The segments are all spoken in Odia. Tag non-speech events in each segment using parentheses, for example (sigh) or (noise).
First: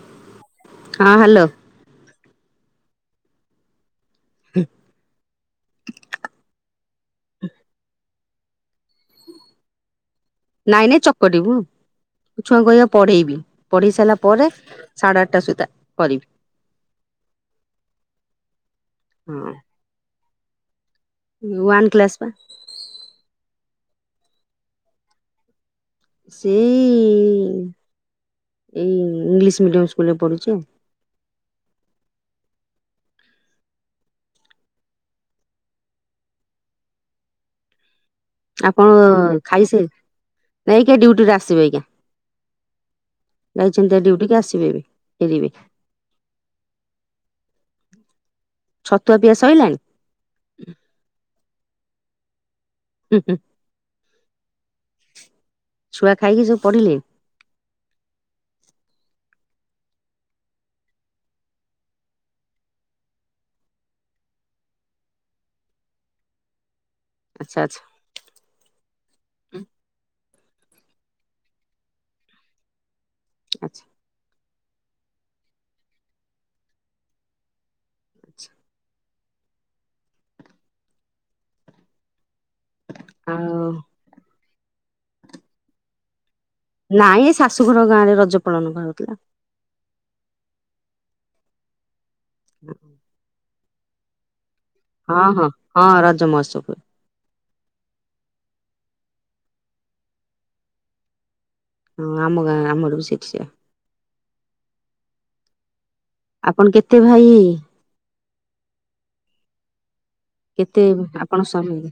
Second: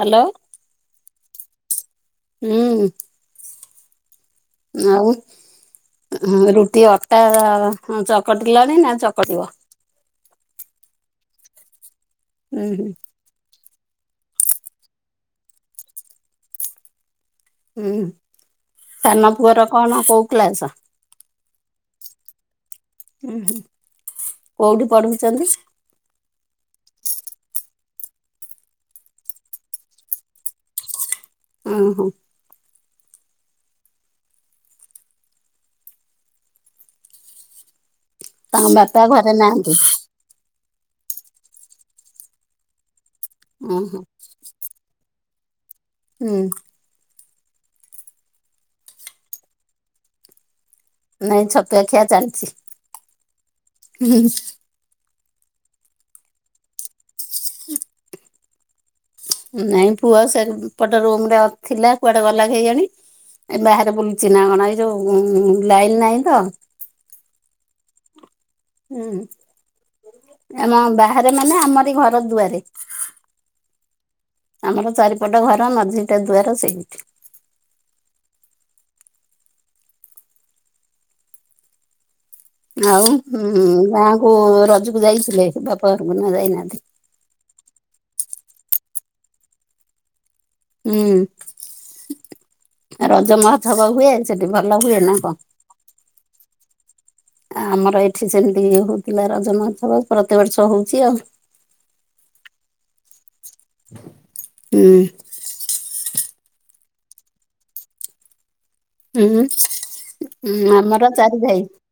ହ୍ୟାଲୋ। ହଁ ହ୍ୟାଲୋ। ହୁଁ। ଆଉ ରୁଟି ଅଟା ଚକଟିଲାଣି ନା ଚକଟିବ? ନାଇଁ ନାଇଁ ଚକଟିବୁ ଛୁଆ ଉୁଁ ହୁଁ କହିବା ପଢେଇବି। ପଢ଼ି ସାରିଲା ପରେ ସାଢ଼େ ଆଠଟା ସୁଦ୍ଧା କରିବି। ହୁଁ ତାନା ପୁରର କଣ କୋଉ କ୍ଲାସ? ୱାନ୍ କ୍ଲାସ୍ ପା। ହୁଁ କୋଉଠି ପଢୁଛନ୍ତି। ସେଇ ଏଇ ଇଂଲିଶ ମିଡିୟମ ସ୍କୁଲରେ ପଢୁଛି ଆଉ। ଓହୋ। ତାଙ୍କ ଆପଣ ବାପା ଘରେ ନାହାନ୍ତି? ଖାଇସ ନାଇକି ଡୁଟିରେ ଆସିବେ ଆଜ୍ଞା ଉଁ ହୁଁ ଯାଇଛନ୍ତି ଡୁଟିକି ଆସିବେ ବି। ଫିଲିମି। ହୁଁ। ଛତୁଆ ପିଆ ସଇଲାଣି। ନାଇଁ ଛତୁଆ ଖିଆ ଚାଲିଛି। ହୁଁ ହୁଁ। ହୁଁ ହୁଁ। ଛୁଆ ଖାଇକି ସବୁ ପଢିଲେ। ନାଇଁ ପୁଅ ସେ ପଟେ ରୁମ ରେ ଥିଲା କୁଆଡେ ଗଲା କେଇଜାଣି। ଏ ବାହାରେ ବୁଲୁଚ ନା କଣ? ଏ ଯୋଉ ଲାଇନ ନାହିଁ ତ। ଆଛା ଆଛା। ହୁଁ ଆମ ବାହାରେ ମାନେ, ଆମର ଘର ଦୁଆରେ। ଆଛା। ଆମର ଚାରିପଟ ଘର ମଝିଟା ଦୁଆର ସେଇଠି। ଆଚ୍ଛା ଆଉ ଆଉ ହୁଁ ଗାଁକୁ ରଜକୁ ଯାଇଥିଲେ ବାପଘରକୁ, ନା ଯାଇନାହାନ୍ତି? ନାଇଁ ଏ ଶାଶୁଘର ଗାଁ ରେ ରଜ ପାଳନ କରାଯାଉଥିଲା। ହୁଁ। (unintelligible) ରଜ ମହୋସବ ହୁଏ, ସେଠି ଭଲ ହୁଏ ନା ହଁ କଣ? ହଁ ହଁ ରଜ ମହୋତ୍ସବ ହୁଏ ଆମର ଏଇଠି ଯେମିତି ହଉଥିଲା ରଜମହୋତ୍ସବ ପ୍ରତିବର୍ଷ ହଉଛି ଆଉ। ହଁ ଆମ ଗାଁ, ଆମଠୁ ବି (unintelligible) ହୁଁ। ଆପଣ କେତେ ଭାଇ? ହୁଁ କେତେ ଆମର ଆପଣ ଚାରି ଭାଇ, ସ୍ୱାମୀ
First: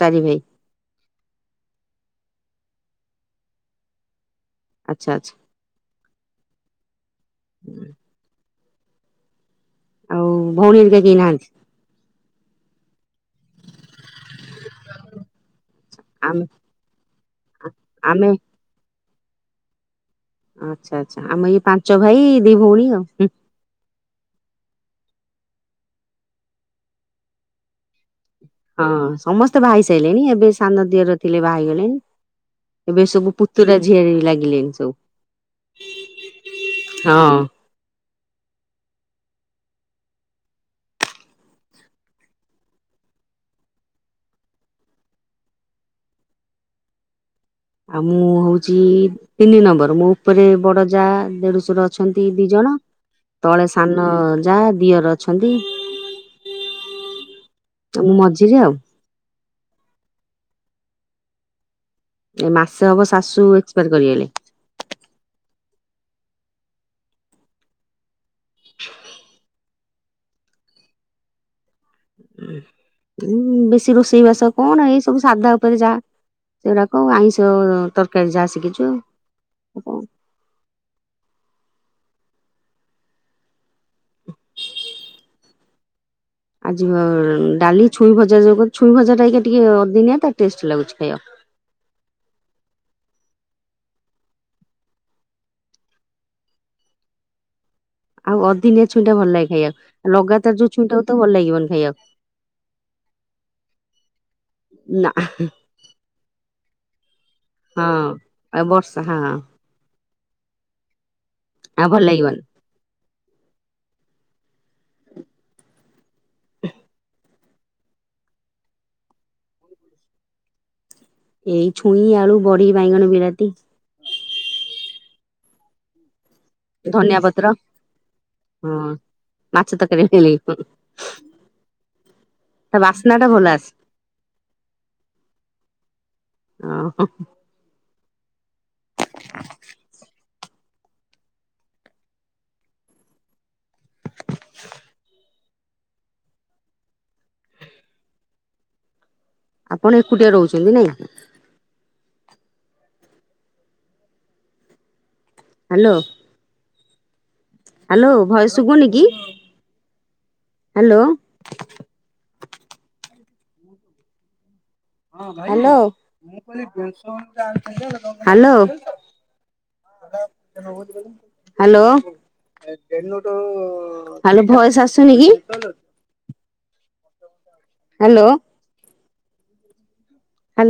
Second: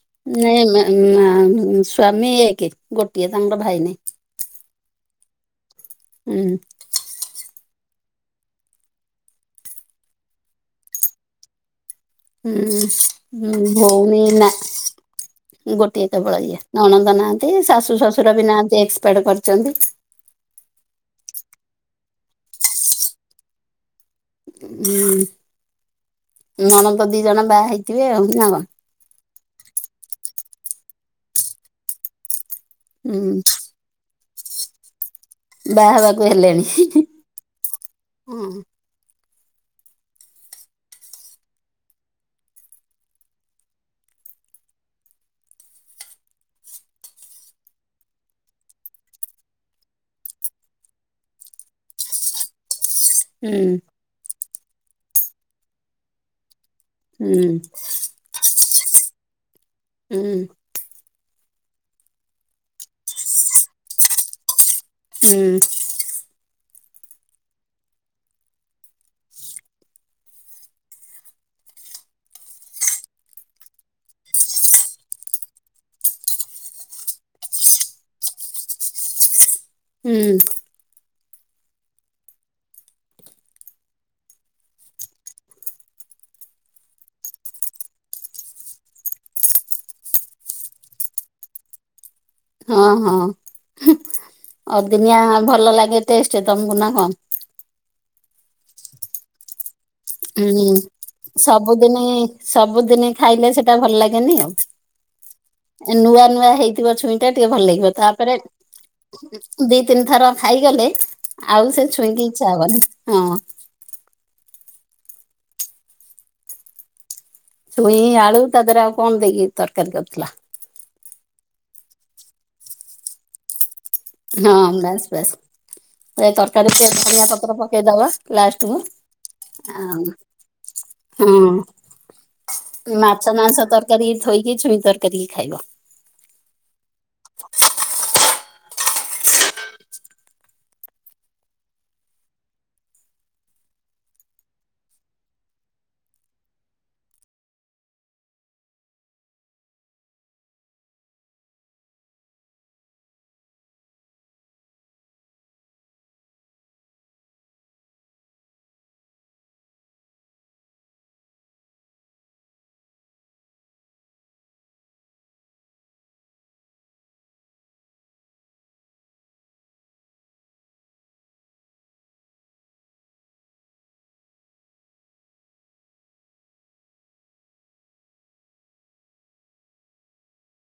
ଚାରି ଭାଇ ନାଇଁ ନା ସ୍ଵାମୀ ଏକେ ଗୋଟିଏ, ତାଙ୍କର ଭାଇ ନାହି। ଆଛା ଆଛା। ଉଁହୁଁ। ଆଉ ଭଉଣୀ ହେରିକାକେହିନାହାନ୍ତି। ହୁଁ ହୁଁ ଭଉଣି ନା। ଗୋଟିଏ କେବଳ ଆମେ ଇଏ, ନଣନ୍ଦ ନାହାନ୍ତି ଶାଶୁ ଆମେ ଶଶୁର ବି ନାହାନ୍ତି ଏକ୍ସଫ୍ଳାଟକରିଛନ୍ତି। ଆଛା ଆଛା ଆମ ଏଇ ପାଞ୍ଚ ଭାଇ ଦି ଭଉଣୀ ଆଉ, ହିଁ। ହୁଁ ନଣଦ ଦି ଜଣ ବାହା ହେଇଥିବେ ଆଉ ନା କଣ? ହଁ ସମସ୍ତେ ବାହା ହେଇସାରିଲେଣି, ଏବେ ସାନ ଦିଅର ଥିଲେ ବାହାହେଇଗଲେଣି। ଏବେ ହୁଁ ସବୁ ପୁତୁରା ଝିଆରି ଲାଗିଲେଣିି ସବୁ। ବାହା ହେବାକୁ ହେଲେଣି ହି ହି ହଁ। ହିଁ। ଆଉ ମୁଁ ହଉଛି ତିନି ନମ୍ବର, ମୋ ଉପରେ ବଡ ଯା ଦେଢଶୁର ଅଛନ୍ତି ଦି ଜଣ। ତଳେ ହୁଁ ସାନ ଯା, ଦିଅର ଅଛନ୍ତି। ହୁଁ। ମୁଁ ମଝିରେ ଆଉ। ହୁଁ। ଏ ମାସେ ହବ ଶାଶୁ ଏକ୍ସପାୟାର କରିଗଲେ। ହୁଁ। (inaudible) ଉଁ ବେଶୀ ରୋଷେଇବାସ କଣ ଏଇ ସବୁ ସାଧା ଉପରେ ଯା। ଏରାକ ଆଇଁଷ ତରକାରୀ ଯାହା ଶିଖିଛୁ। ହୁଁ। ଆଜି ଡାଲି, ଛୁଇ ଭଜା, ଯୋଗୁଛୁଇଁ ଭଜା ଟା ଟିକେ ଅଦିନିଆ ଟେଷ୍ଟ ଲାଗୁଛି ଖାଇବାକୁ। ହଁ ହଁ ହିଅଦିନିଆ ଭଲ ଲାଗେ ଟେଷ୍ଟ ତମକୁ ନା କଣ? ଆଉ ଅଦିନିଆ ଛୁଇଁଟା ଭଲଲାଗେ ଖାଇବାକୁ, ଲଗାତାର ଯେଉଁ ଛୁଇଁଟା ହେଇଥିବ ସବୁଦିନେ, ସବୁଦିନେ ଖାଇଲେ ସେଟା ଭଲ ଲାଗେନି ଆଉ। ନା। ନୂଆ ନୂଆ ହେଇଥିବ ଛୁଇଁ ଟା ଟିକେ ଭଲ ହଁ ଲାଗିବ ତାପରେ ଆଉ ବର୍ଷା ହଁ ଦି ତିନି ଥର ଖାଇଗଲେ ଆଉ ସେ ଭଲ ଛୁଇଁକି ଲାଗିବନି। ଇଚ୍ଛା ହବନି ହଁ। ଛୁଇଁ ଆଳୁ ତା ଦେହରେ ଆଉ କଣ ଦେଇକି ତରକାରୀ କରିଥିଲା? ଏଇ ଛୁଇଁ ଆଳୁ ବଡ଼ି ବାଇଗଣ ବିଲାତି। ହଁ ବାସ୍‌ ବାସ୍‌। ଏରା ତରକାରୀ ଉପରେ ଧଣିଆ ପତ୍ର ପକେଇଦବା ଲାଷ୍ଟ ହଁ କୁ। ମାଛ ତରକାରୀ ଭଲ ଲାଗିବ ଆଁ ହଁ। ତା ବାସ୍ନା ଟା ମାଛ ଭଲ ମାଂସ ଆସେ ତରକାରୀ ଥୋଇକି ଛୁଇଁ ତରକାରୀ ଖାଇବ। ଆଁ ହଁ। (inaudible) (inaudible) ଆପଣ ଏକୁଟିଆ ରହୁଛନ୍ତି ନାଁ? ହ୍ୟାଲୋ। ହ୍ୟାଲୋ ଭଏସ୍‌ ଶୁଭୁନି କି hello. Hello hello. (inaudible) Hello hello voice ଆସୁନି କି? ହ୍ୟାଲୋ। ହ୍ୟାଲୋ